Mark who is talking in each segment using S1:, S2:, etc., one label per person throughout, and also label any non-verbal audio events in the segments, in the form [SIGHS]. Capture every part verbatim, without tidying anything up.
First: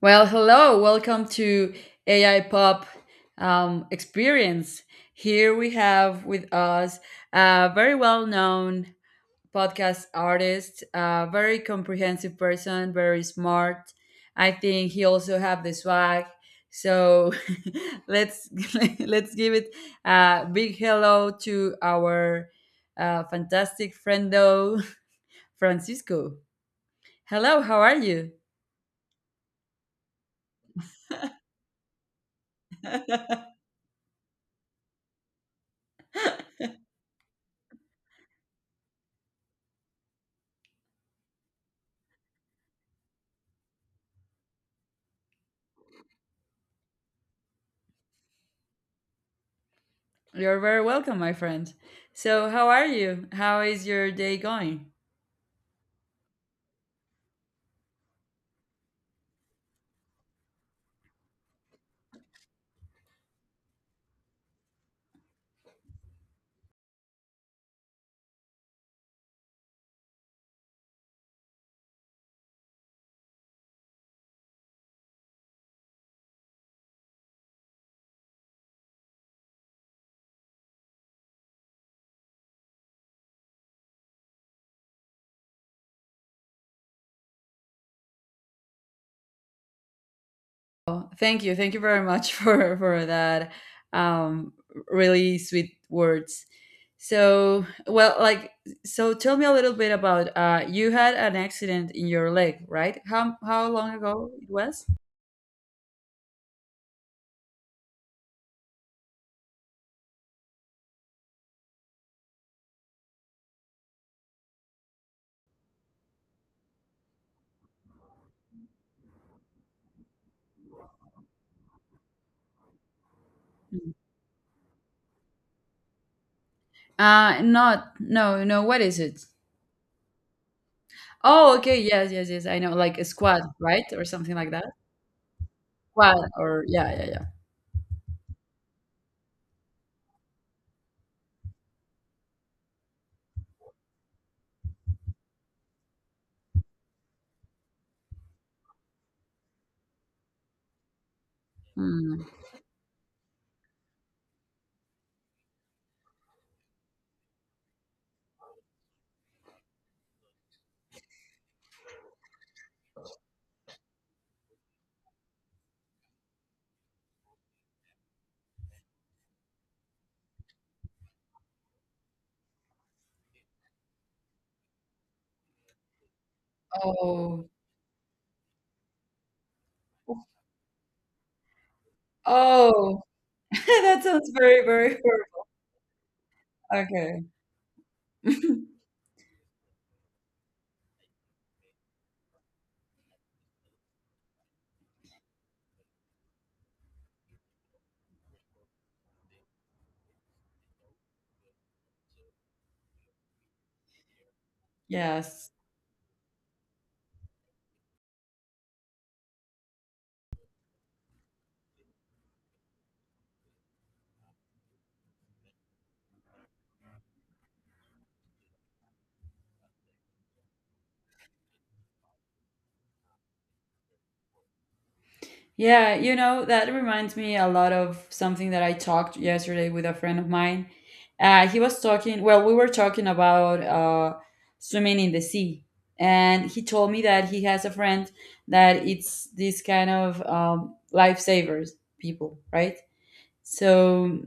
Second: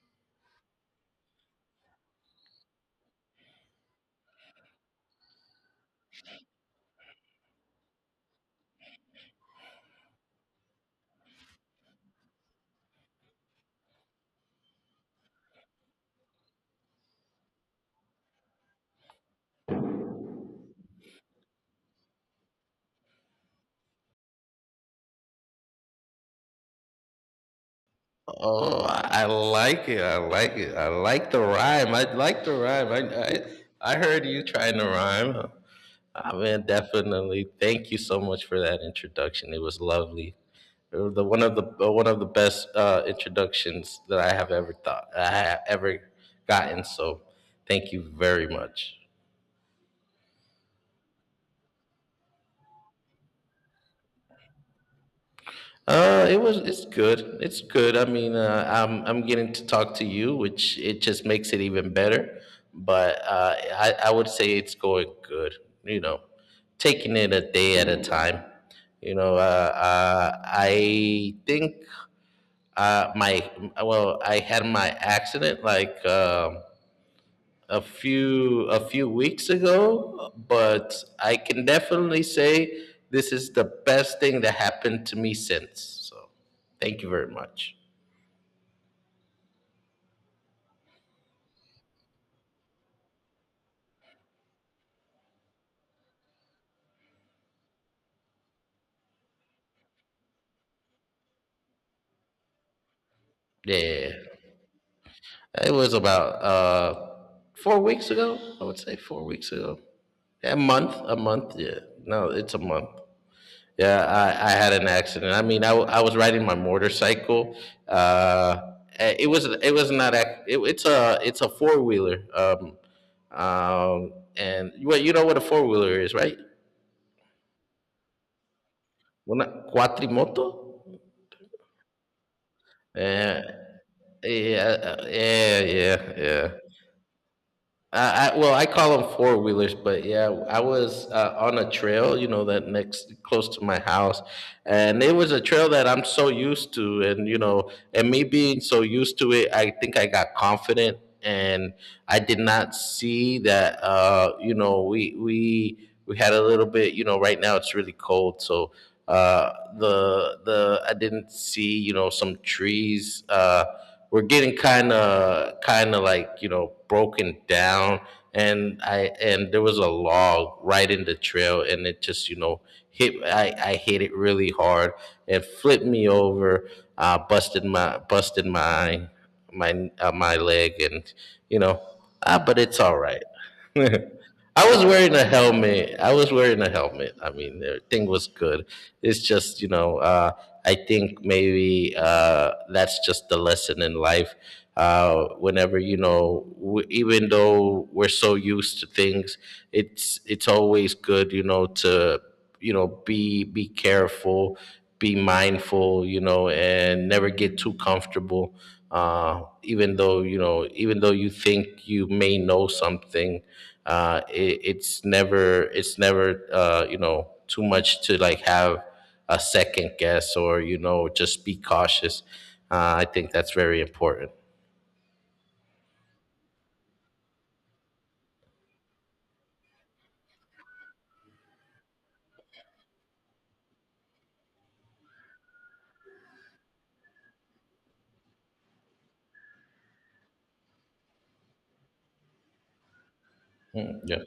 S1: Well, hello, welcome to A I Pop um, Experience. Here we have with us a very well known podcast artist, a very comprehensive person, very smart. I think he also have the swag. So [LAUGHS] let's [LAUGHS] let's give it a big hello to our uh, fantastic friendo [LAUGHS] Francisco. Hello, how are you?
S2: Oh, I I like it. I like it. I like the rhyme. I like the rhyme. I I, I heard you trying to rhyme. I mean, definitely. Thank you so much for that introduction. It was lovely. It was the one of the uh, one of the best uh, introductions that I have ever thought I have ever gotten. So, thank you very much.
S1: You're very welcome, my friend. So, how are you? How is your day going?
S2: Uh, it was. It's good. It's good. I mean, uh, I'm I'm getting to talk to you, which it just makes it even better. But uh, I I would say it's going good. You know, taking it a day at a time. You know, uh, uh, I think, uh, my well, I had my accident like um a few a few weeks ago, but I can definitely say this is the best thing that happened to me since. So, thank you very much.
S1: Oh, thank you. Thank you very much [LAUGHS] for for that um really sweet words. So, well, like so tell me a little bit about uh you had an accident in your leg, right? How how long
S2: Yeah,
S1: ago it was?
S2: it was about uh, four weeks ago. I would say four weeks ago. A month, a month. Yeah, no, it's a month. Yeah, I, I had an accident. I mean, I, w- I was riding my motorcycle. Uh, eh, it was it was not ac- it, it's a it's a four wheeler. Um,
S1: Mm.
S2: um, and well, you know what a four wheeler is, right?
S1: Uh not no, no, what is it?
S2: Una cuatrimoto.
S1: Oh, okay. Yes, yes, yes. I know like a squad,
S2: Yeah,
S1: right? Or something like that.
S2: yeah, uh, yeah, yeah,
S1: Squad
S2: yeah.
S1: or yeah, yeah, yeah.
S2: I, I well, I call them four wheelers, but yeah, I was uh, on a trail, you know, that next close to my house, and it was a trail that I'm so used to, and, you know, and me being so used to it, I think I got confident, and I
S1: Mm.
S2: did not see that, uh, you know, we we we had a little bit. You know, right now it's really cold, so uh, the the I didn't see, you know, some trees. Uh, we're getting kind of kind of like, you know, broken down, and I and there was a log right in the trail, and it just, you know, hit I I hit it really hard and flipped me over, uh
S1: Oh.
S2: busted my busted my my uh, my leg, and, you know, uh, but it's all
S1: Oh.
S2: right.
S1: [LAUGHS] That
S2: [LAUGHS]
S1: sounds very,
S2: I was
S1: very
S2: wearing a helmet. I was wearing a helmet.
S1: horrible.
S2: I mean, everything was
S1: Okay.
S2: good.
S1: [LAUGHS]
S2: It's just, you know, uh, I think maybe uh, that's just the lesson in life. Uh, whenever, you know, w- even though we're so used to things, it's it's always good, you know, to, you know, be be careful, be
S1: Yes.
S2: mindful, you know, and never get too comfortable, uh, even though you know even though you think you may know something. uh, it, it's never it's never, uh, you know, too much to like have a second guess, or, you know, just be cautious. uh, I think that's very important.
S1: Yeah, you know, that reminds me a lot of something that I talked yesterday with a friend of mine. Uh, he was talking, well, we were talking about uh, swimming in the sea. And he told me that he has a friend that it's this kind of um, lifesavers people, right?
S2: Mm,
S1: So
S2: yeah,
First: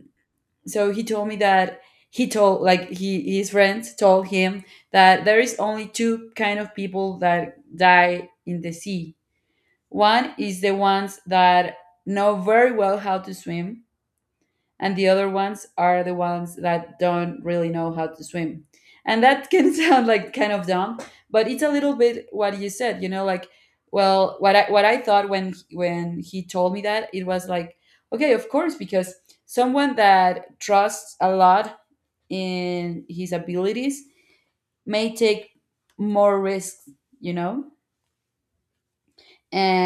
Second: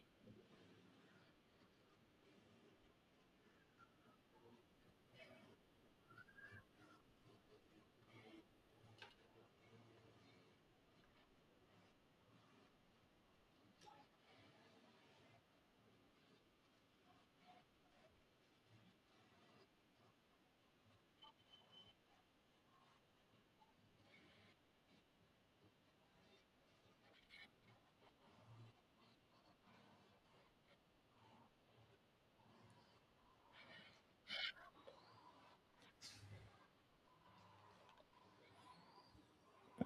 S1: so he told me that he told like he his friends told him that there is only two kind of people that die in the sea, one is the ones that know very well how to swim, and the other ones are the ones that don't really know how to swim, and that can [LAUGHS] sound like kind of dumb, but it's a little bit what you said, you know, like, well, what i what i thought when when he told me that, it was like, okay, of course, because someone that trusts a lot in his abilities may take more risks, you know,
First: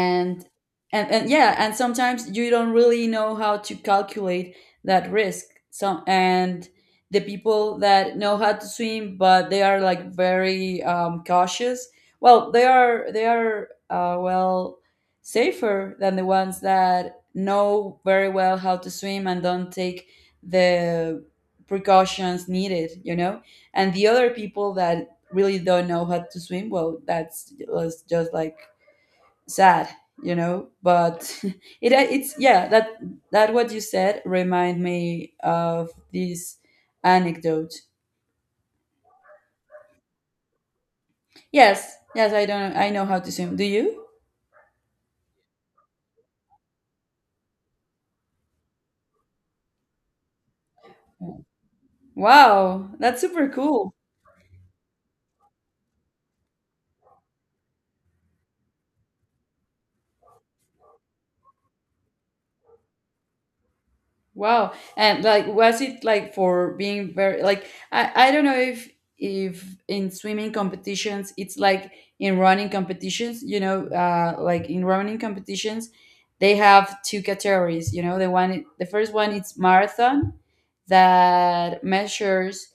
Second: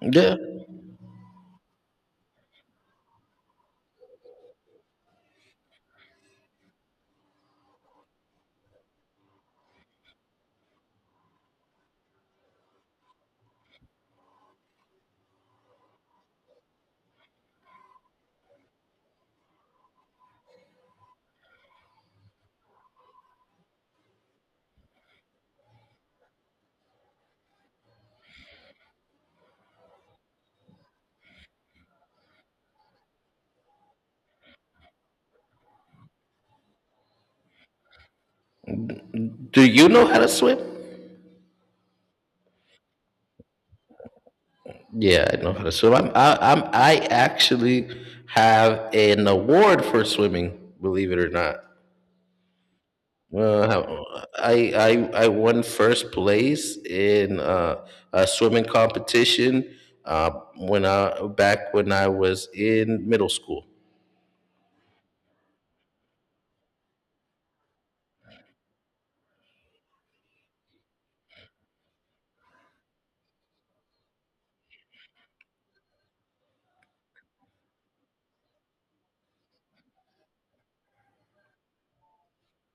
S2: yeah.
S1: and, and yeah, and sometimes you don't really know how to calculate that risk, so, and the people that know how to swim but they are like very um, cautious, well they are they are uh, well, safer than the ones that know very well how to swim and don't take the precautions needed, you know. And the other people that really don't know how to swim, well, that's just just like sad, you know. But [LAUGHS] it uh, it's, yeah, that that what you said remind me of this anecdote.
S2: Do you know how to swim?
S1: Yes, yes, I don't I know how to swim, do you?
S2: Yeah, I know how to swim. I'm I, i'm i actually have an award for swimming, believe it or not.
S1: Wow, that's super cool.
S2: Uh, I, I I won first place in uh, a swimming competition, uh, when I back when I was in middle school.
S1: Wow. And like was it like for being very like, I, I don't know if if in swimming competitions it's like in running competitions, you know, uh like in running competitions they have two categories, you know, the one the first one it's marathon that measures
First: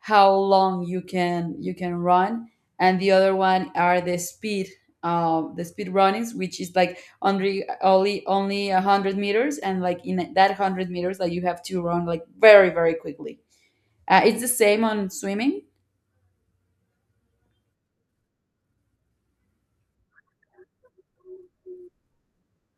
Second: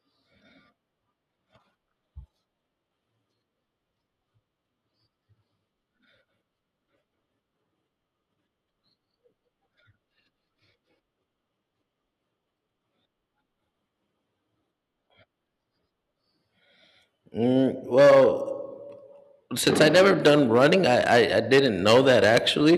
S1: how long you can you can run, and the other one are the speed, uh, the speed runnings, which is like only only only a hundred meters, and like in that one hundred meters, like you have to run like very very quickly. Uh, it's the same on swimming.
S2: Mm, well, since I never done running, I, I, I didn't know that, actually.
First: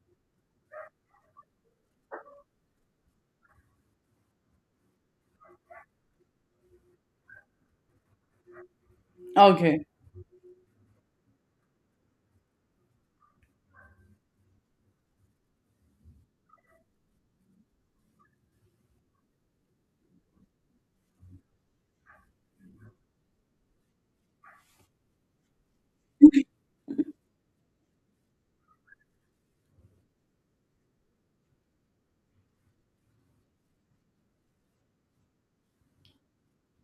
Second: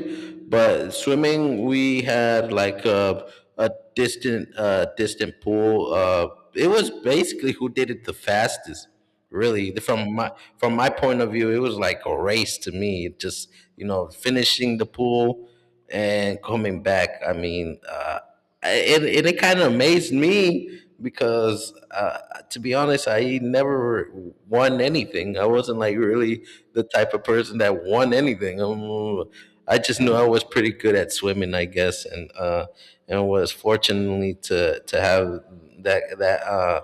S2: But swimming, we had like a, a distant uh, distant pool. Uh, it was basically who did it the fastest. Really, The-
S1: Okay,
S2: from my from my point of view, it was like a race to me. It just, you know, finishing the pool and coming back. I mean, uh, it it, it kind of amazed me because, uh, to be honest, I never won anything. I wasn't like really the type of person that won anything. Um, I just knew I was pretty good at swimming, I guess, and, uh, and was fortunately to to have that that. Uh,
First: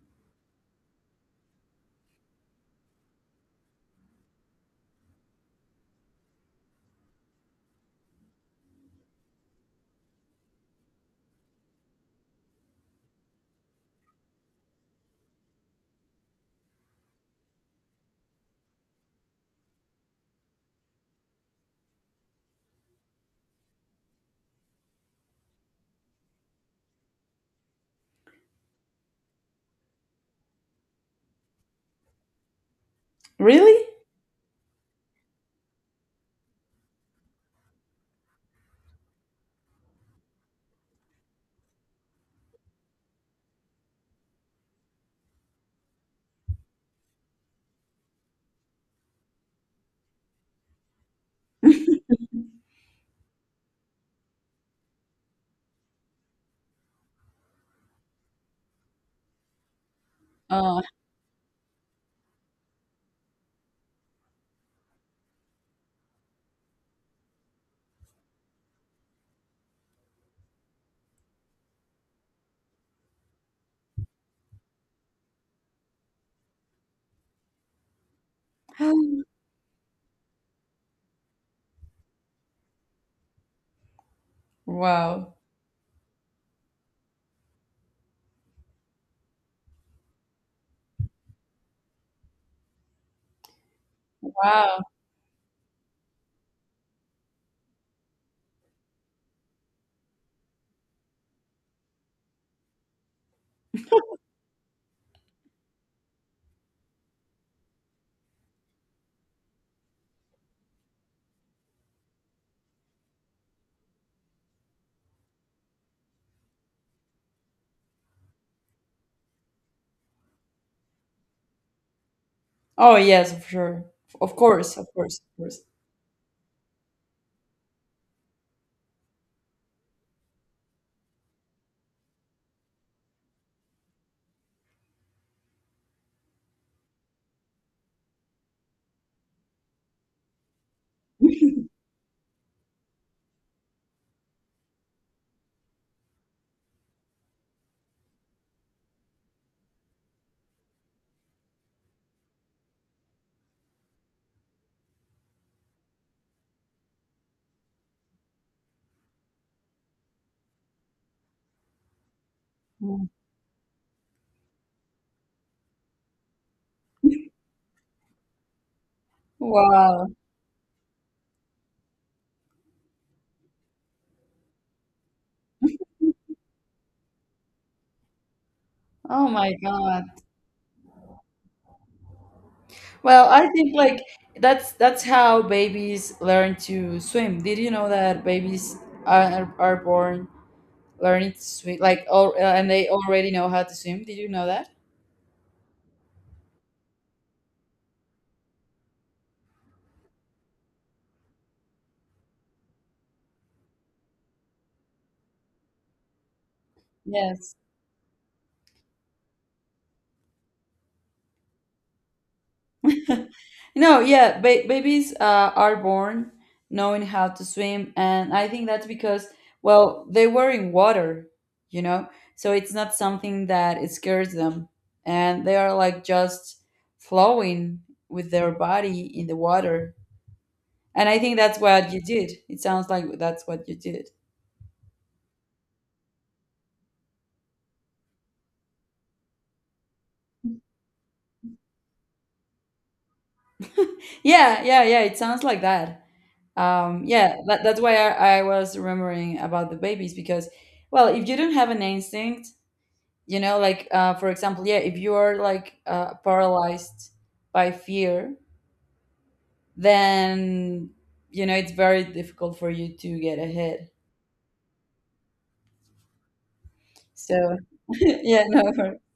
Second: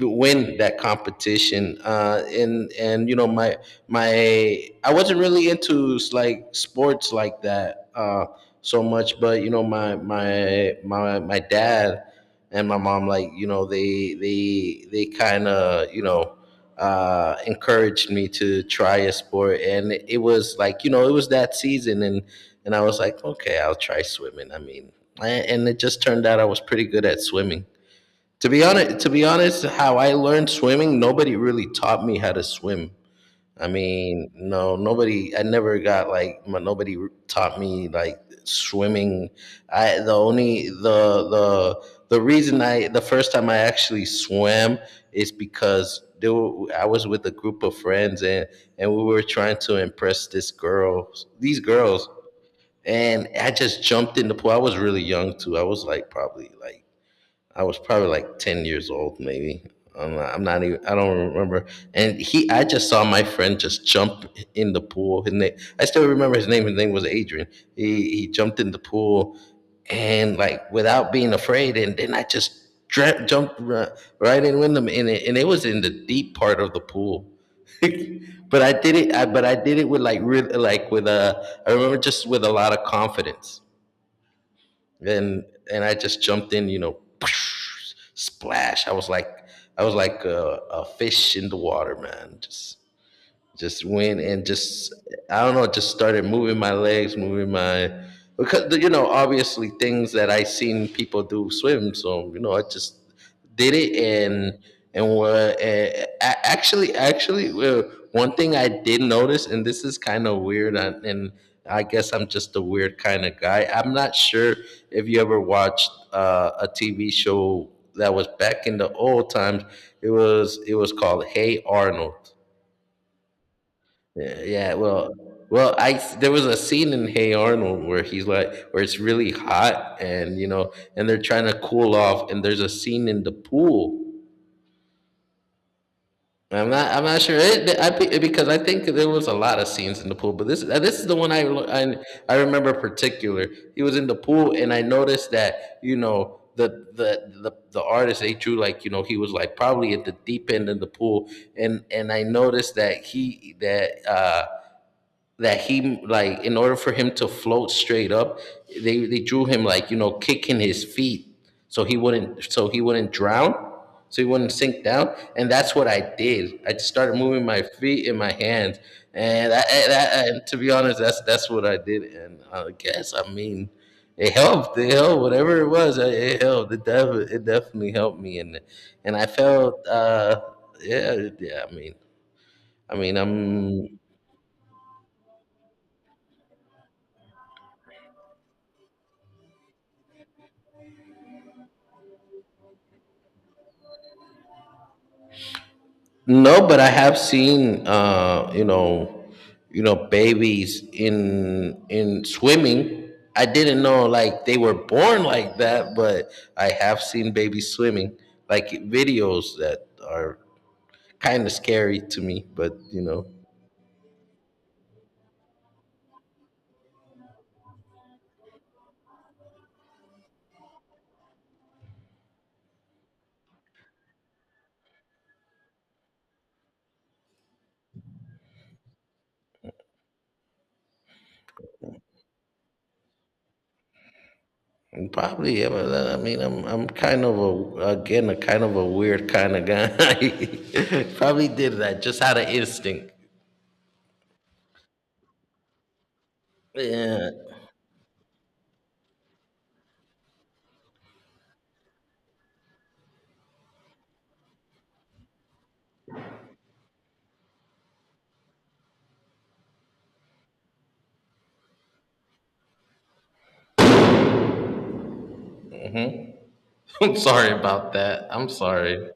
S2: win that competition. Uh, and and you know, my my I wasn't really into like sports like that, uh, so much, but, you know, my my my my dad and my mom, like, you know, they they they kind of, you know, uh, encouraged me to try a sport, and it was like, you know, it was that season, and and I was like, okay, I'll try swimming. I mean. And and it just turned out I was pretty good at swimming. To be honest, to be honest, how I learned swimming, nobody really taught me how to swim. I
S1: really?
S2: mean, no, nobody. I never got like my, nobody taught me like swimming. I the only the the the reason I the first time I actually swam is because, there were, I was with a group of friends, and and we were trying to impress this girl, these girls, and I just jumped in the pool. I was really young too. I was like probably like I was probably like ten years old, maybe. I'm not, I'm not even.
S1: Uh,
S2: I don't remember. And he, I just saw my friend just jump in the pool. His name, I still remember his name. His name was Adrian. He he jumped in the pool, and, like, without being afraid. And then I just dra- jumped ri- right in with him, and it, and it was in the deep part of the pool. [LAUGHS] But I did it.
S1: [SIGHS]
S2: I, but I did it with, like, real, like, with a. I remember, just with a lot of confidence,
S1: [GASPS] wow,
S2: and and I just jumped in, you know, [LAUGHS] splash. I was like I was like a, a fish in the water, man. Just just went, and
S1: wow.
S2: just, I don't know, just started moving my legs, moving my, because, you know, obviously things that I seen people do swim, so, you know, I just did it, and and were uh, a- actually actually uh, one thing I did notice, and this is kind of weird, and and I guess I'm just a weird kind of guy. I'm not sure if you ever watched uh, a T V show that was back in the old times. It was it was called Hey Arnold.
S1: Oh yes, for sure. Of
S2: Yeah, yeah,
S1: course, of
S2: well,
S1: course, of course.
S2: well, I there was a scene in Hey Arnold where he's like, where it's really hot, and, you know, and they're trying to cool off, and there's a scene in the pool. I'm not, I'm not sure, it, I, be- because I think there was a lot of scenes in the pool, but this, uh, this is the one I, lo- I, I remember particular. He was in the pool, and I noticed that, you know, the, the the the artist they drew, like, you know, he was like probably at the deep end of the pool, and and I noticed that he that. Uh that he like, in order for him to float straight up, they they drew him, like, you know, kicking his feet, so he wouldn't so he
S1: Mm.
S2: wouldn't drown, so he wouldn't sink down, and that's what I did. I just started moving my feet and my hands, and I, and I-
S1: Wow.
S2: that, and, to be honest, that's that's what I did, and I guess I mean. It helped. It helped. Whatever it was, it it helped. It, def- it definitely helped me, and and
S1: Oh
S2: I
S1: my
S2: felt,
S1: God.
S2: uh, yeah, yeah. I mean, I mean,
S1: Well, I think
S2: I'm
S1: like that's that's how babies learn to swim. Did you know that babies are, are born learning to swim like all, and they already know how to swim? Did you know that?
S2: No, but I have seen, uh, you know, you know, babies in in swimming. I didn't know like they were born like that, but I have seen
S1: Yes. [LAUGHS]
S2: babies swimming, like videos that are kind of scary to me. But, you know,
S1: No, yeah, ba- babies uh, are born knowing how to swim, and I think that's because, well, they were in water, you know, so it's not something that it scares them, and they are like just flowing with their body in the water. And I think that's what you did. It sounds like that's what you did.
S2: and probably. Yeah, but, uh, I mean, I'm I'm kind of a, again a kind of a weird kind of guy. [LAUGHS] probably did that just out of instinct.
S1: Yeah, yeah, yeah. It sounds like that. Um,
S2: Yeah,
S1: yeah, that, that's why I, I was remembering about the babies because, well, if you don't have an instinct, you know, like uh, for example, yeah, if you are like uh, paralyzed by fear, then, you know, it's very difficult for you to get ahead.
S2: [LAUGHS] I'm
S1: So
S2: sorry about
S1: [LAUGHS]
S2: that.
S1: yeah,
S2: I'm
S1: no, for-
S2: sorry.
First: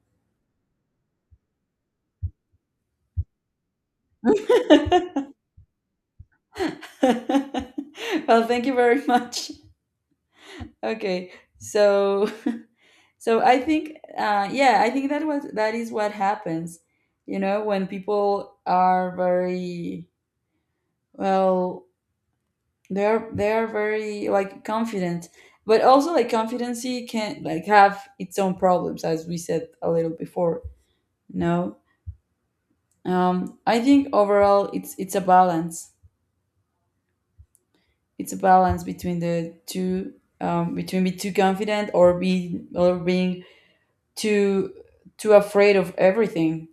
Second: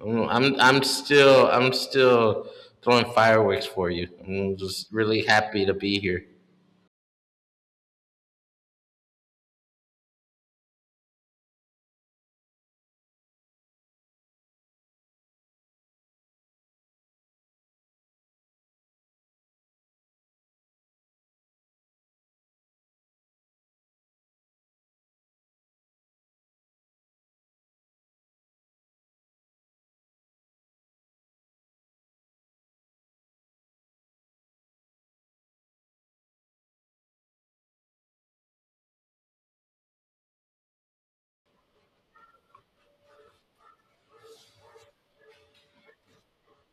S2: Mm, I'm I'm still I'm still throwing fireworks for you. I'm just really happy to be here.
S1: [LAUGHS] well, thank you very much. Okay, so [LAUGHS] so I think uh, yeah, i think that was, that is what happens, you know, when people are very, well, they are they are very like confident, but also like confidency can like have its own problems, as we said a little before, no? Um, I think overall it's it's a balance, it's a balance between the two. Um, between be too confident or be or being too too afraid of everything.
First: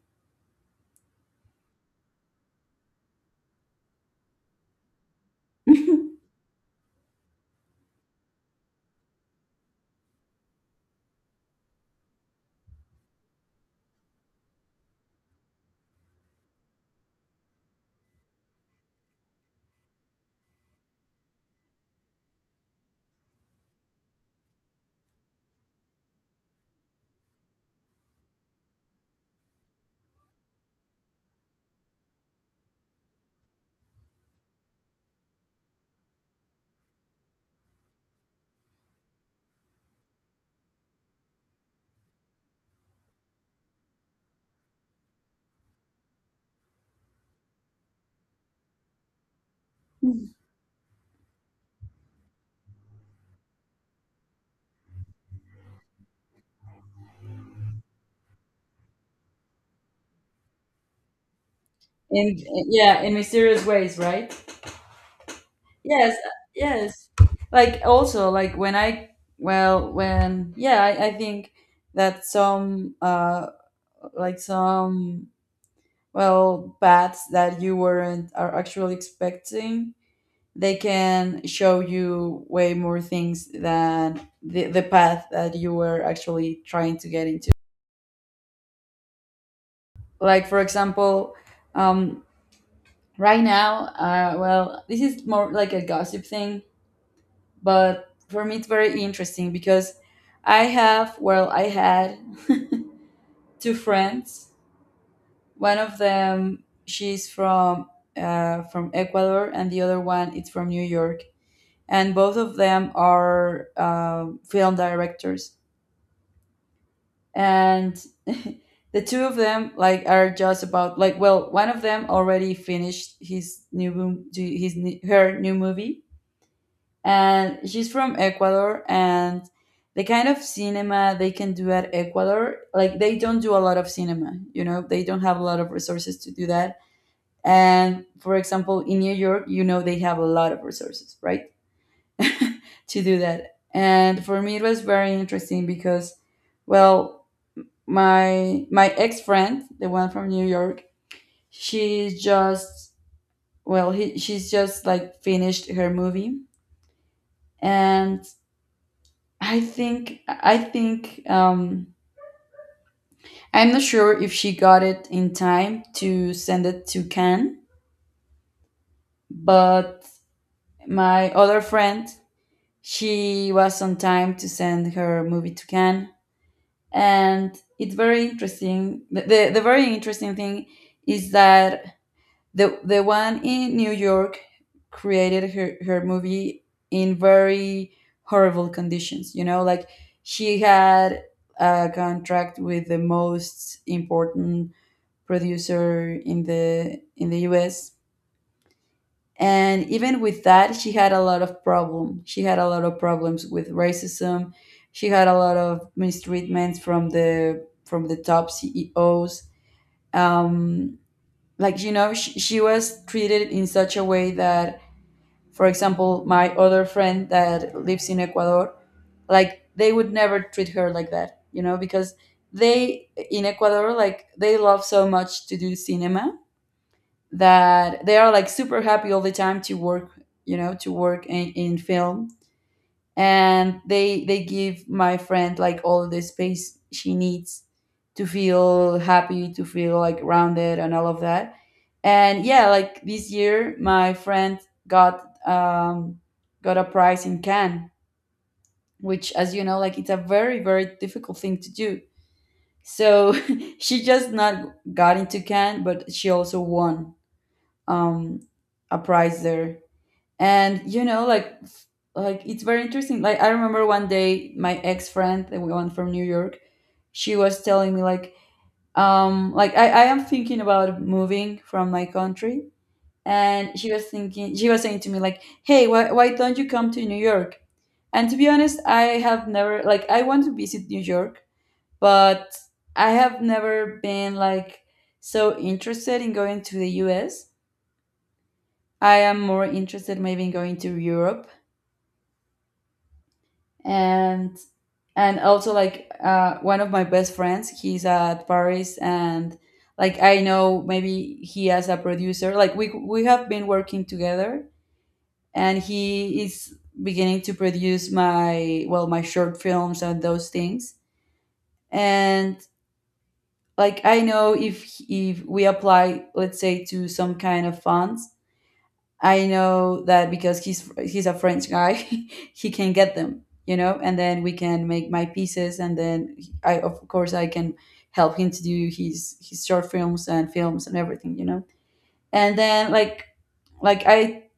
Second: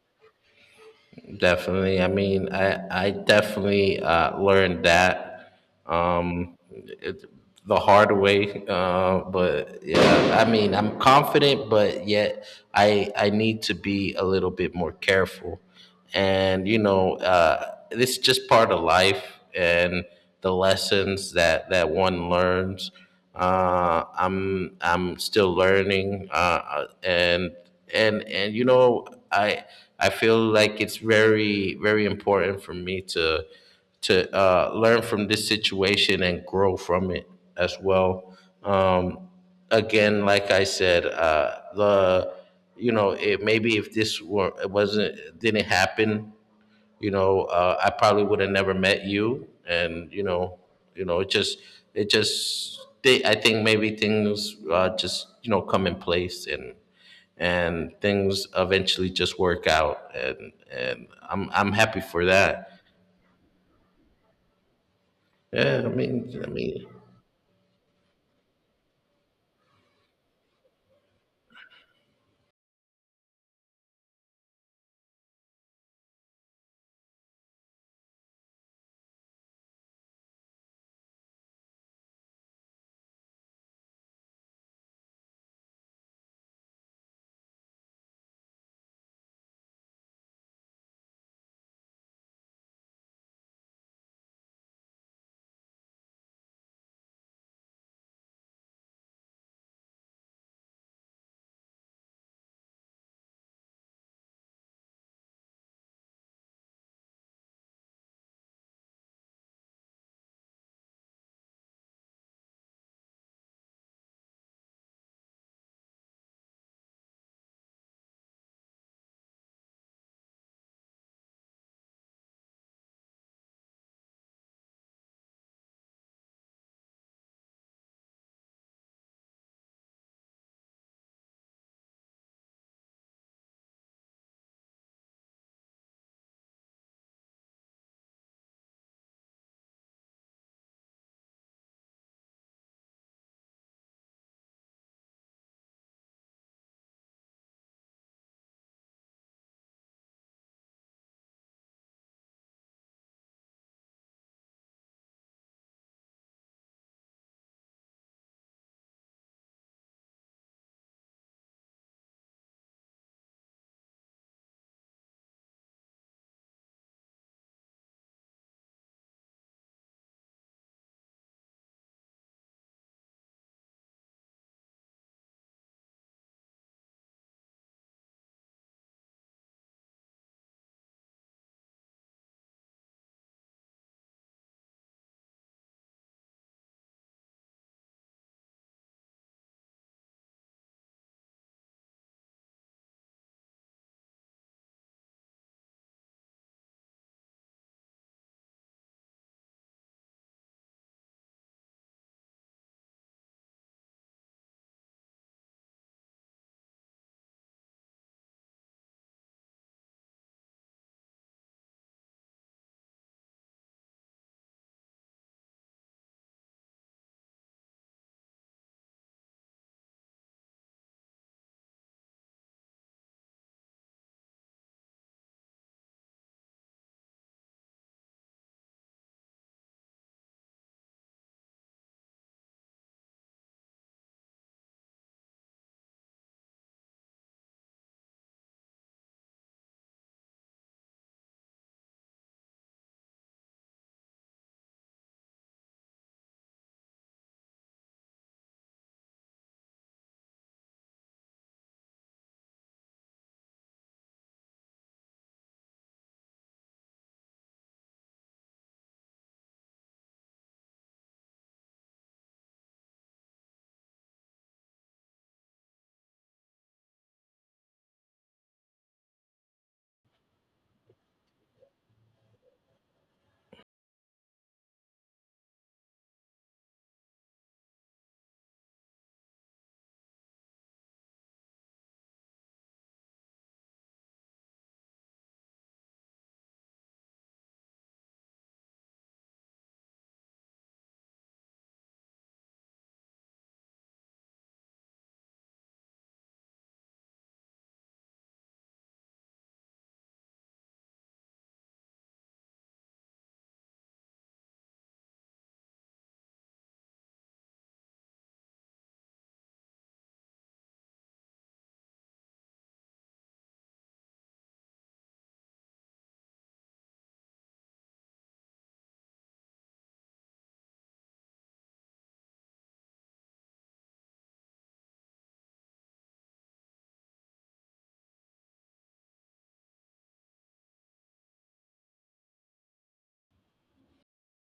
S2: Definitely. I mean, I I definitely uh, learned that,
S1: [LAUGHS]
S2: um, it, the hard way. Uh, but yeah, I mean, I'm confident, but yet I I need to be a little bit more careful. And, you know, uh, this is just part of life and the lessons that that one learns. Uh, I'm I'm still learning, uh, uh, and and and, you know, I I feel like it's very, very important for me to to uh, learn from this situation and grow from it as well. Um, again, like I said, uh, the you know, it, maybe if this were it wasn't didn't happen, you know, uh, I probably would have never met you, and, you
S1: in
S2: know, you know, it just, it just, they, I think maybe things, uh, just, you know, come in place, and and things eventually just work out, and and I'm I'm happy for that.
S1: Yeah, in mysterious ways, right?
S2: Yeah, I
S1: Yes, uh,
S2: mean, I mean,
S1: yes. Like also like when I, well, when, yeah, I, I think that some uh, like some, well, bats that you weren't are actually expecting, they can show you way more things than the, the path that you were actually trying to get into. Like for example, um, right now uh, well, this is more like a gossip thing, but for me it's very interesting because I have, well, I had two friends. One of them she's from uh, from Ecuador, and the other one it's from New York, and both of them are um, film directors, and [LAUGHS] the two of them like are just about like, well, one of them already finished his new boom his new- her new movie, and she's from Ecuador, and the kind of cinema they can do at Ecuador, like they don't do a lot of cinema, you know, they don't have a lot of resources to do that. And for example in New York, you know, they have a lot of resources, right? [LAUGHS] To do that. And for me it was very interesting because, well, my my ex-friend, the one from New York, she's just, well, he, she's just like finished her movie. And I think I think um, I'm not sure if she got it in time to send it to Can, but my other friend, she was on time to send her movie to Can, and it's very interesting. The, the the very interesting thing is that the the one in New York created her her movie in very horrible conditions. You know, like she had a contract with the most important producer in the in the U S. And even with that, she had a lot of problem. She had a lot of problems with racism. She had a lot of mistreatments from the from the top C E Os. Um, like, you know, she, she was treated in such a way that, for example, my other friend that lives in Ecuador, like they would never treat her like that, you know, because they in Ecuador, like they love so much to do cinema, that they are like super happy all the time to work, you know, to work in, in film. And they they give my friend like all the space she needs to feel happy, to feel like rounded and all of that. And yeah, like this year my friend got, um, got a prize in Cannes, which, as you know, like it's a very very difficult thing to do. So [LAUGHS] she just not got into Cannes, but she also won, um, a prize there. And you know, like like it's very interesting, like I remember one day my ex-friend, the one from New York, she was telling me like, um, like i, I am thinking about moving from my country. And she was thinking, she was saying to me like, hey, why, why don't you come to New York? And to be honest, I have never like, I want to visit New York, but I have never been like so interested in going to the U.S. I am more interested maybe in going to Europe. and and also like uh, one of my best friends he's at Paris, and like I know, maybe he as a producer, like we we have been working together, and he is beginning to produce my, well, my short films and those things. And like I know if if we apply, let's say, to some kind of funds, I know that because he's he's a French guy, [LAUGHS] he can get them, you know, and then we can make my pieces, and then I, of course I can help him to do his his short films and films and everything, you know. And then like like I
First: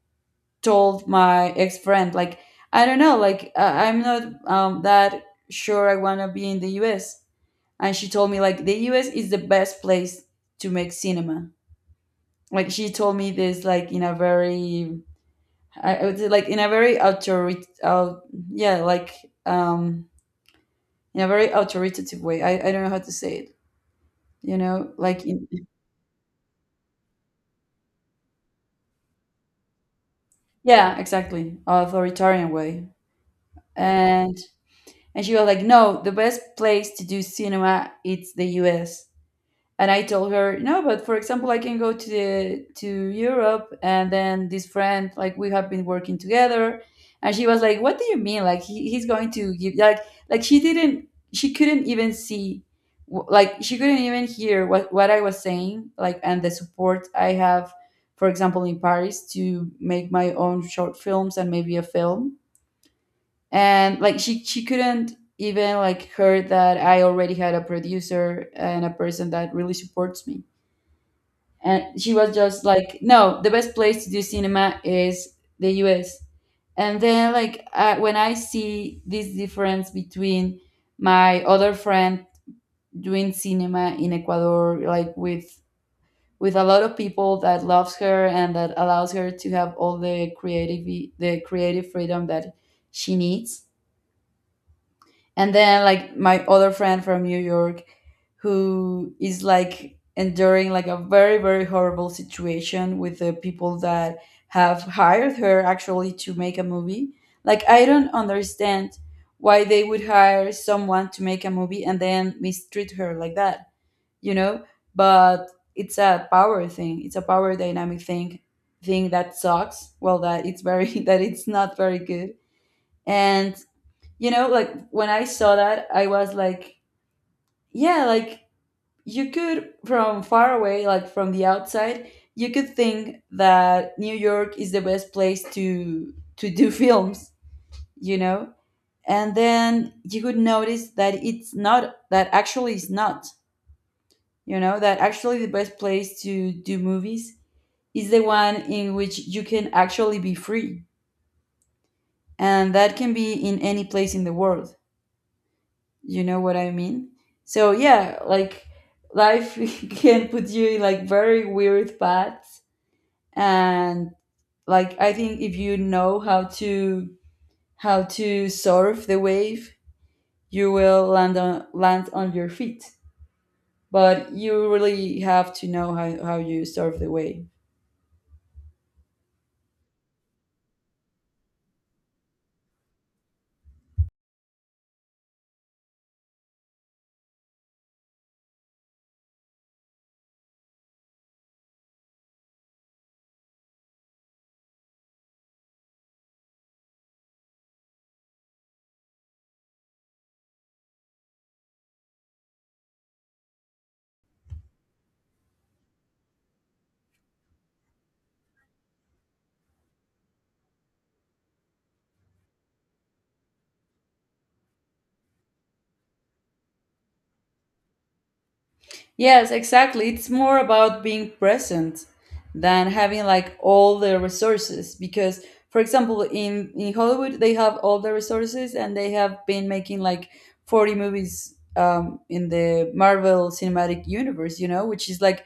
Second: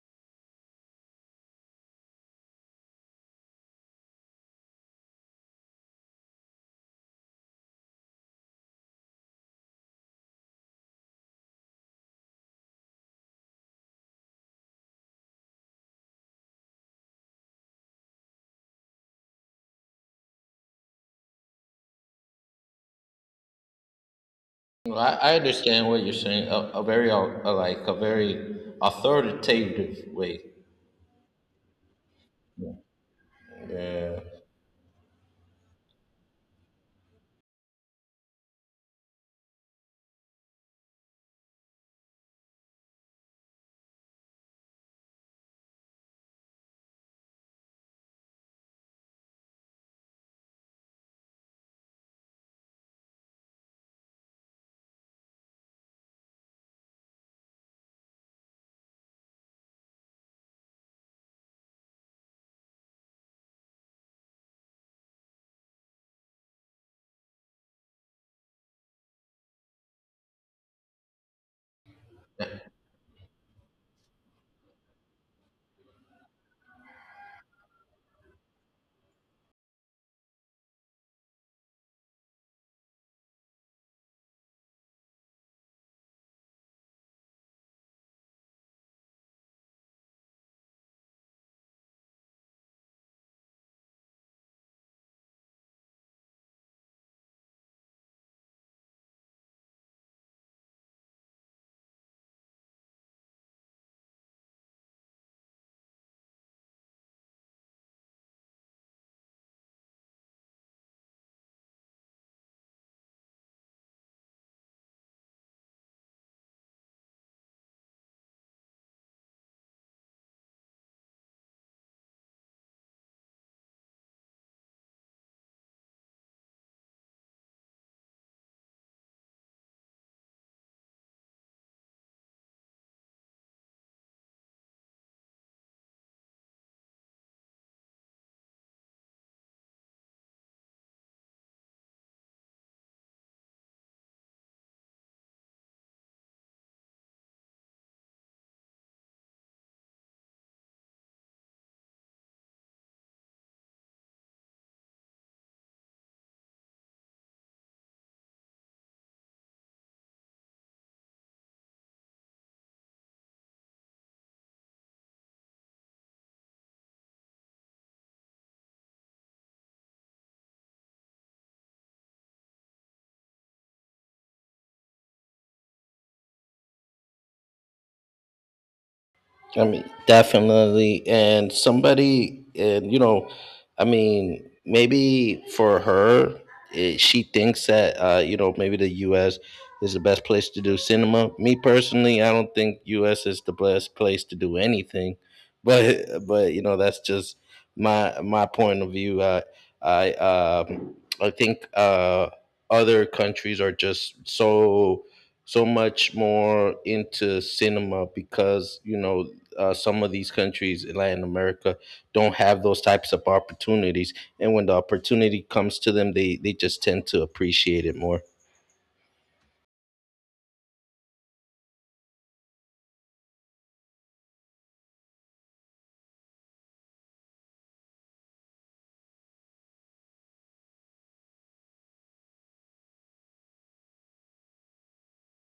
S1: told my ex friend, like, I don't know, like I I'm not um, that sure I want to be in the U S. And she told me like the U S is the best place to make cinema. Like she told me this like in a very, I I would say like in a very authoritative, uh, yeah, like, um, in a very authoritative way. I, I don't know how to say it. You know,
S2: Well, I,
S1: like
S2: I
S1: in,
S2: understand what you're saying. A, a very, uh, uh, like, a very authoritative way.
S1: yeah, exactly, authoritarian way. And and she was like, no, the best place to do cinema it's the U S And I told her, no, but for example, I can go to the to Europe, and then this friend, like we have been working together, and she was like, "What do you mean? Like he, he's going to give like like she didn't she couldn't even see wh- like she couldn't even hear what what I was saying, like and the support I have, for example, in Paris to make my own short films and maybe a film, and like she she couldn't even like heard that I already had a producer and a person that really supports me. And she was just like, no, the best place to do cinema is the US. And then, like uh, when I see this difference between my other friend doing cinema in Ecuador, like with with a lot of people that loves her and that allows her to have all the creative, the creative freedom that she needs. And then like my other friend from New York, who is like enduring like a very very horrible situation with the people that have hired her actually to make a movie. Like I don't understand why they would hire someone to make a movie and then mistreat her like that, you know but it's a power thing, it's a power dynamic thing, thing that sucks. Well, that it's very [LAUGHS] that it's not very good. And you know like when I saw that I was like, yeah, like you could from far away, like from the outside, you could think that New York is the best place to to do [LAUGHS] films, you know and then you would notice that it's not, that actually it's not, you know that actually the best place to do movies is the one in which you can actually be free. And that can be in any place in the world. You know what I mean? So yeah, like life [LAUGHS] can put you in like very weird paths. And like I think if you know how to how to surf the wave, you will land on land on your feet. But you really have to know how, how you surf the wave.
S2: I mean, definitely. And somebody, and, you know, I mean, maybe for her, eh, she thinks that, uh, you know, maybe the U S is the best place to do cinema. Me personally, I don't think U S is the best place to do anything. [LAUGHS] But, but you know, that's just my my point of view. I I um, I think, uh, other countries are just so so much more into cinema because, you know, uh, some of these countries in Latin America don't have those types of opportunities, and when the opportunity comes to them, they they just tend to appreciate it more.
S1: Yes, exactly. It's more about being present than having like all the resources, because for example in in Hollywood they have all the resources and they have been making like forty movies um in the Marvel Cinematic Universe, you know, which is like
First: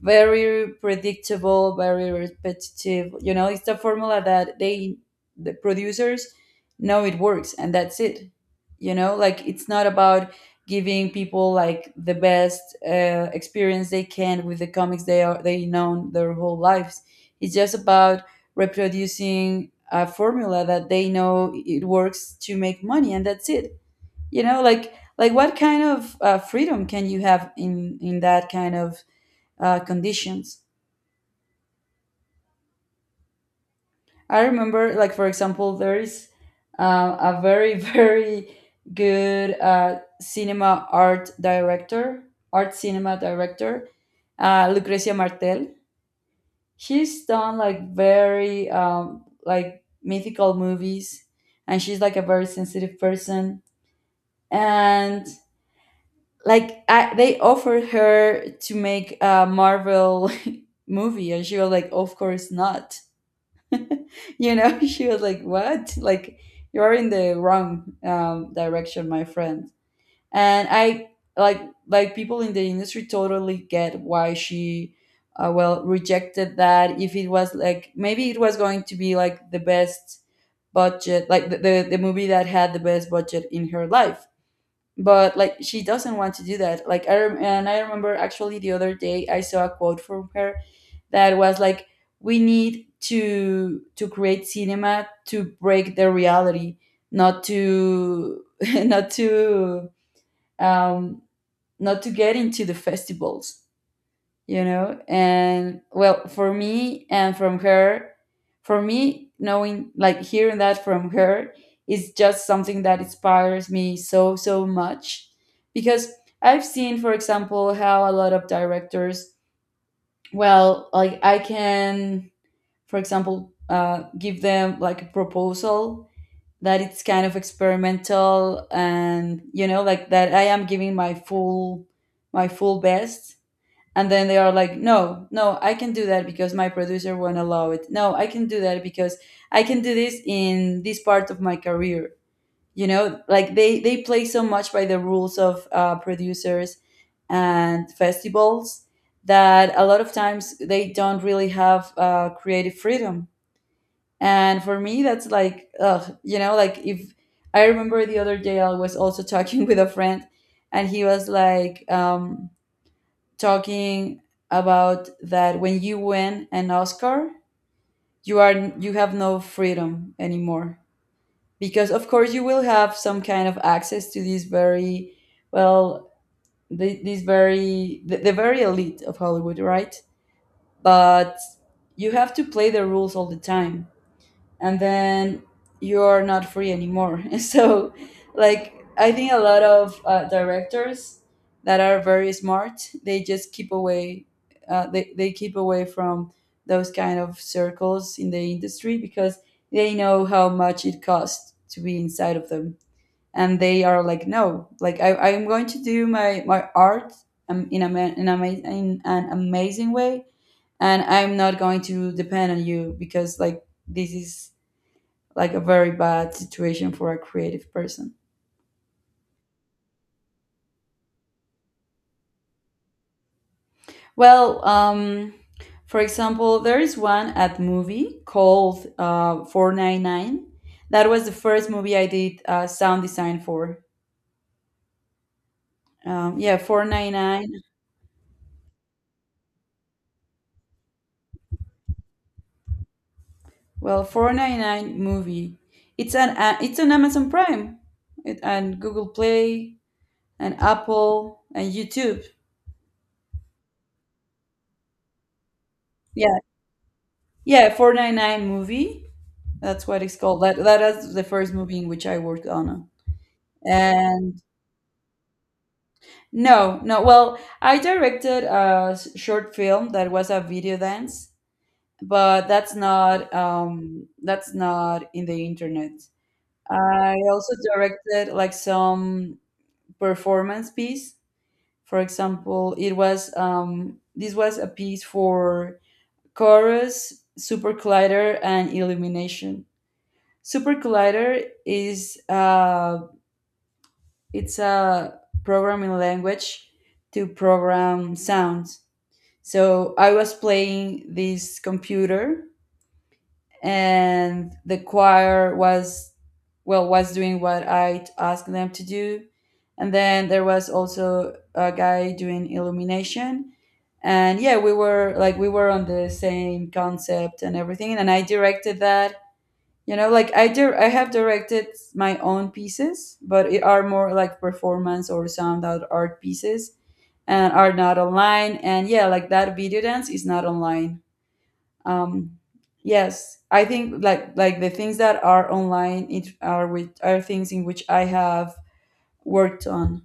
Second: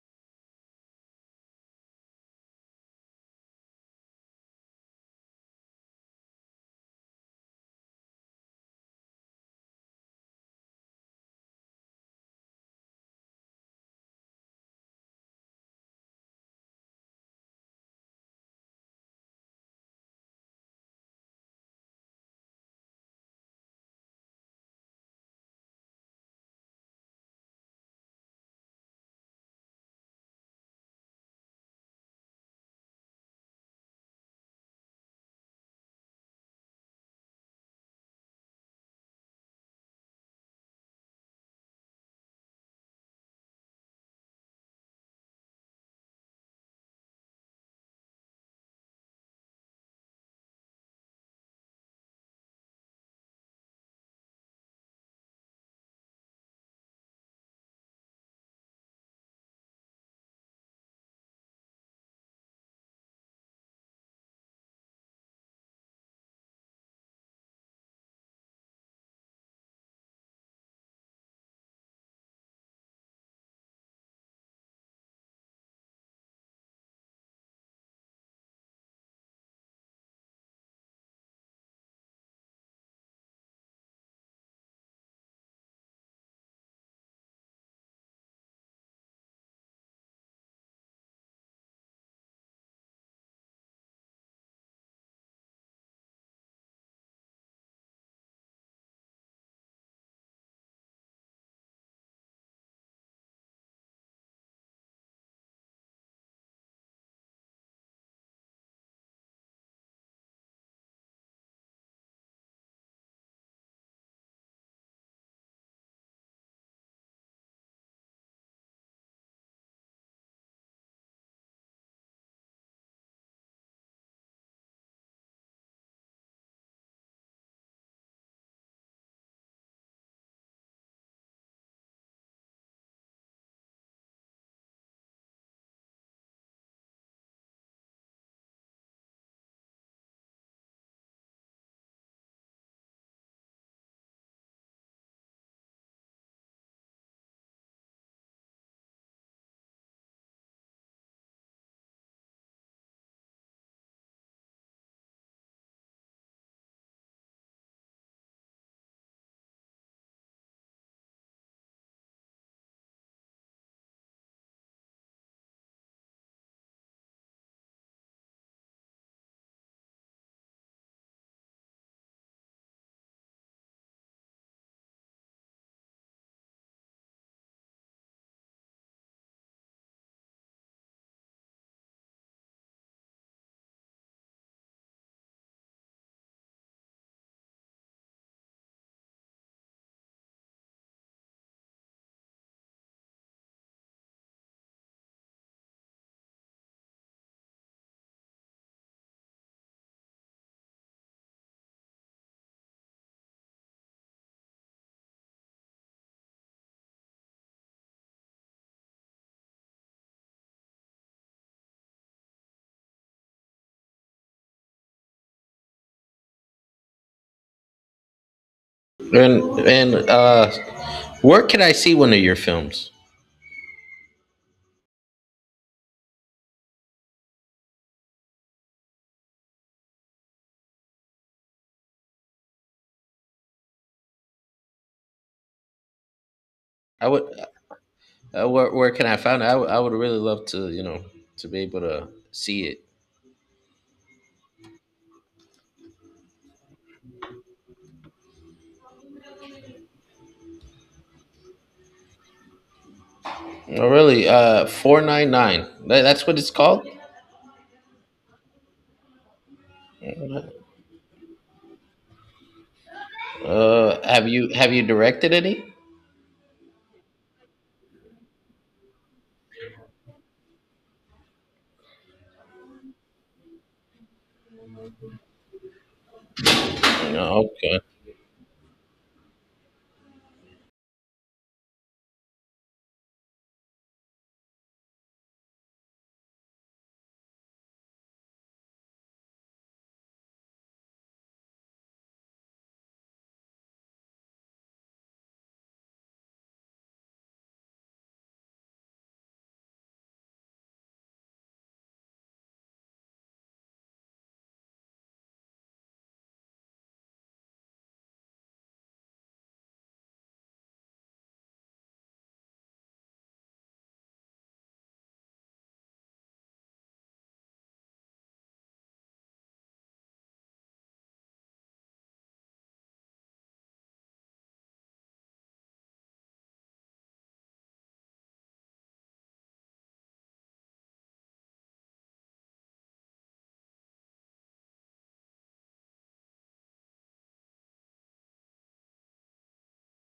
S1: very predictable, very repetitive, you know, it's a formula that they the producers know it works, and that's it. You know, like it's not about giving people like the best uh, experience they can with the comics they are they known their whole lives. It's just about reproducing a formula that they know it works to make money, and that's it. You know, like like what kind of uh, freedom can you have in in that kind of uh, conditions? I remember, like for example, there is uh, a very [LAUGHS] very good uh, cinema art director, art cinema director, uh, Lucrecia Martel. She's done like very um, like mythical movies, and she's like a very sensitive person. And like I, they offered her to make a Marvel [LAUGHS] movie, and she was like, "Of course not." You know, [LAUGHS] she was like, what, like you're in the wrong um, direction, my friend. And I like like people in the industry totally get why she uh, well rejected that. If it was like, maybe it was going to be like the best budget, like the, the, the movie that had the best budget in her life. But like she doesn't want to do that. Like I rem- and I remember actually the other day I saw a quote from her that was like, we need to to create cinema to break the reality, not to [LAUGHS] not to um not to get into the festivals, you know. And well for me, and from her, for me knowing, like hearing that from her is just something that inspires me so so much, because I've seen for example how a lot of directors, well like I can for example uh, give them like a proposal that it's kind of experimental, and you know like that I am giving my full, my full best. And then they are like, no no I can do that because my producer won't allow it, no I can do that because I can do this in this part of my career. You know, like they they play so much by the rules of uh, producers and festivals, that a lot of times they don't really have uh, creative freedom. And for me that's like, ugh, you know like if I remember the other day I was also talking [LAUGHS] with a friend, and he was like um, talking about that when you win an Oscar, you are you have no freedom anymore. Because of course you will have some kind of access to these very, well, the, these very the, the very elite of Hollywood, right? But you have to play the rules all the time, and then you're not free anymore. [LAUGHS] So, like, I think a lot of uh, directors that are very smart, they just keep away, uh, they, they keep away from those kind of circles in the industry because they know how much it costs to be inside of them. And they are like, no, like I, I'm going to do my, my art um, in, a, ma- in, a, ma- in an amazing way. And I'm not going to depend on you because like this is like a very bad situation for a creative person.
S2: And and uh, where can I see one of your films?
S1: Well, um, for example, there is one at movie called uh, four nine nine. That was the first movie I did uh, sound design for. Um, yeah,
S2: I would
S1: four ninety-nine.
S2: uh, where where can I find it? I would, I would really love to, you know, to be able to see it.
S1: Well, four nine nine movie. It's an uh, it's an Amazon Prime it, and Google Play and Apple and YouTube.
S2: Oh, really? Uh, four nine nine. That's
S1: Yeah,
S2: what it's called.
S1: yeah, four nine nine movie. That's what it's called. That that is the first movie in which I worked on.
S2: Uh, have
S1: And
S2: you have you directed any?
S1: no, no. Well, I directed a s- short film that was a video dance, but that's not um that's not in the internet. I
S2: No,
S1: also
S2: okay.
S1: directed like some performance piece. For example, it was um this was a piece for Chorus, Super Collider, and Illumination. Super Collider is uh it's a programming language to program sound. So I was playing this computer, and the choir was, well, was doing what I asked them to do. And then there was also a guy doing illumination. And yeah, we were like, we were on the same concept and everything. And I directed that. You know, like I do, I have directed my own pieces, but it are more like performance or sound out art pieces, and are not online. And yeah, like that video dance is not online. um yes, I think like like the things that are online it are with are things in which I have worked on,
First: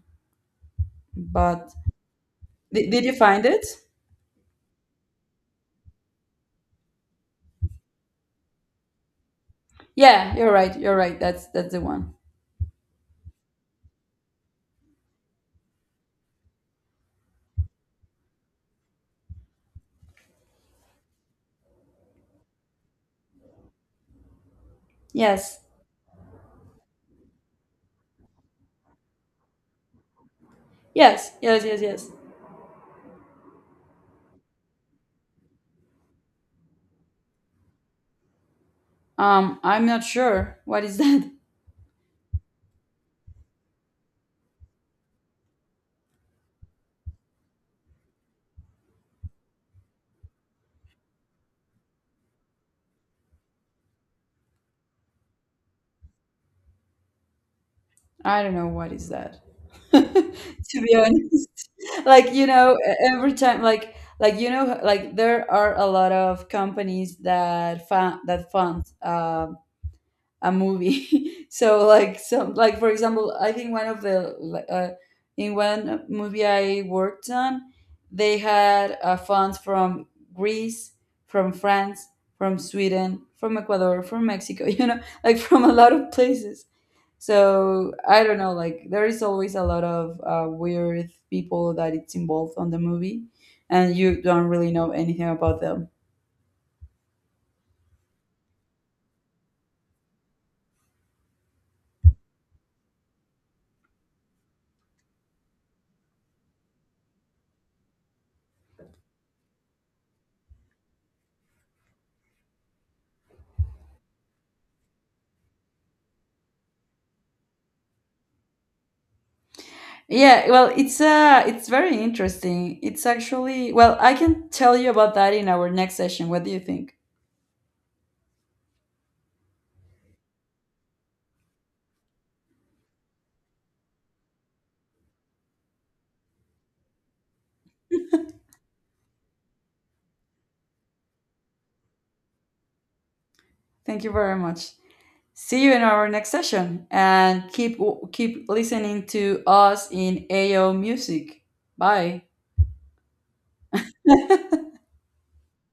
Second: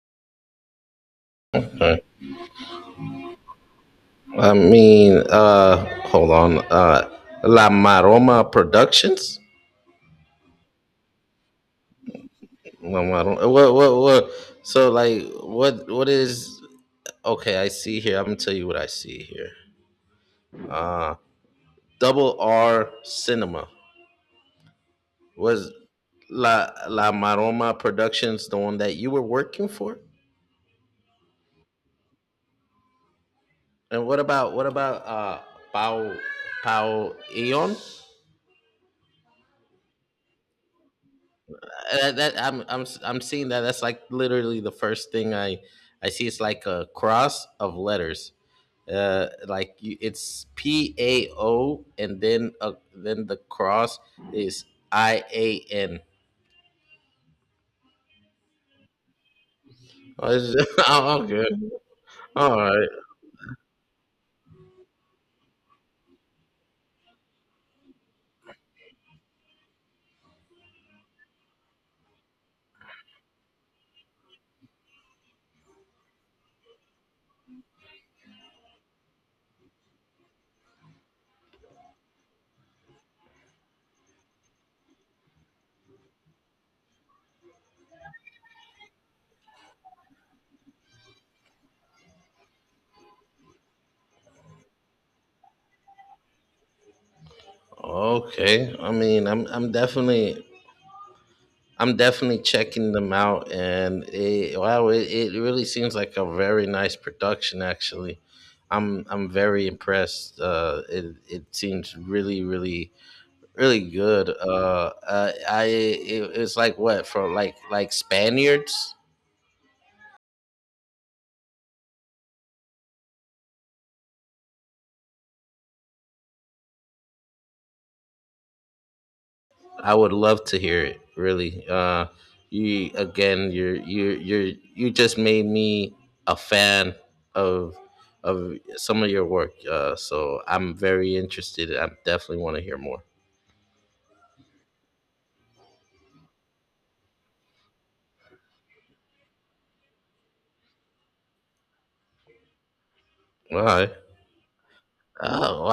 S1: but
S2: Okay.
S1: did, did you find it?
S2: I mean, uh, hold on. Uh, La Maroma Productions.
S1: Yeah, you're right, you're right, that's that's the one.
S2: La Maroma. What what what? So, like, what what is? Okay, I see here. I'm gonna tell you what I see here. Uh, Double R Cinema
S1: Yes
S2: was La La Maroma Productions the one that you were working for?
S1: yes yes yes. Yes,
S2: And what about what about uh Pau Pau Eon?
S1: um I'm not sure what is [LAUGHS] that.
S2: Uh, that, that I'm I'm am I I'm seeing that that's like literally the first thing I I see. It's like a cross of letters. Uh, like, you, it's P A O, and then, uh, then the cross is I A N.
S1: I don't know what is that. [LAUGHS]
S2: Oh, it's-
S1: To
S2: [LAUGHS]
S1: be
S2: oh, okay.
S1: honest, [LAUGHS] like you
S2: All
S1: know,
S2: right.
S1: e- every time, like like you know, like there are a lot of companies that fund that fund um a movie. [LAUGHS] So like some, like for example, I think one of the like, uh, in one movie I worked on, they had uh, funds from Greece, from France, from Sweden, from Ecuador, from Mexico. [LAUGHS] You know, like from a lot of places. So I don't know, like there is always a lot of uh, weird people that it's involved on the movie, and you don't really know anything about them.
S2: Okay. I mean, I'm I'm definitely I'm definitely checking them out, and it, wow, it, it really seems like a very nice production. Actually, I'm I'm very impressed. Uh, it it seems really, really, really good. Uh, uh I it, it's like what for, like like Spaniards.
S1: Yeah, well, it's uh, it's very interesting. It's actually, well, I can tell you about that in our next session. What do you think?
S2: I would love to hear it. Really, uh, you, again, you're you you you just made me a fan of of some of your work. Uh, so I'm very interested. I definitely want to hear more.
S1: Thank you very much. See you in our next session, and keep keep listening to us in A O Music. Bye.
S2: All right. Oh, wow.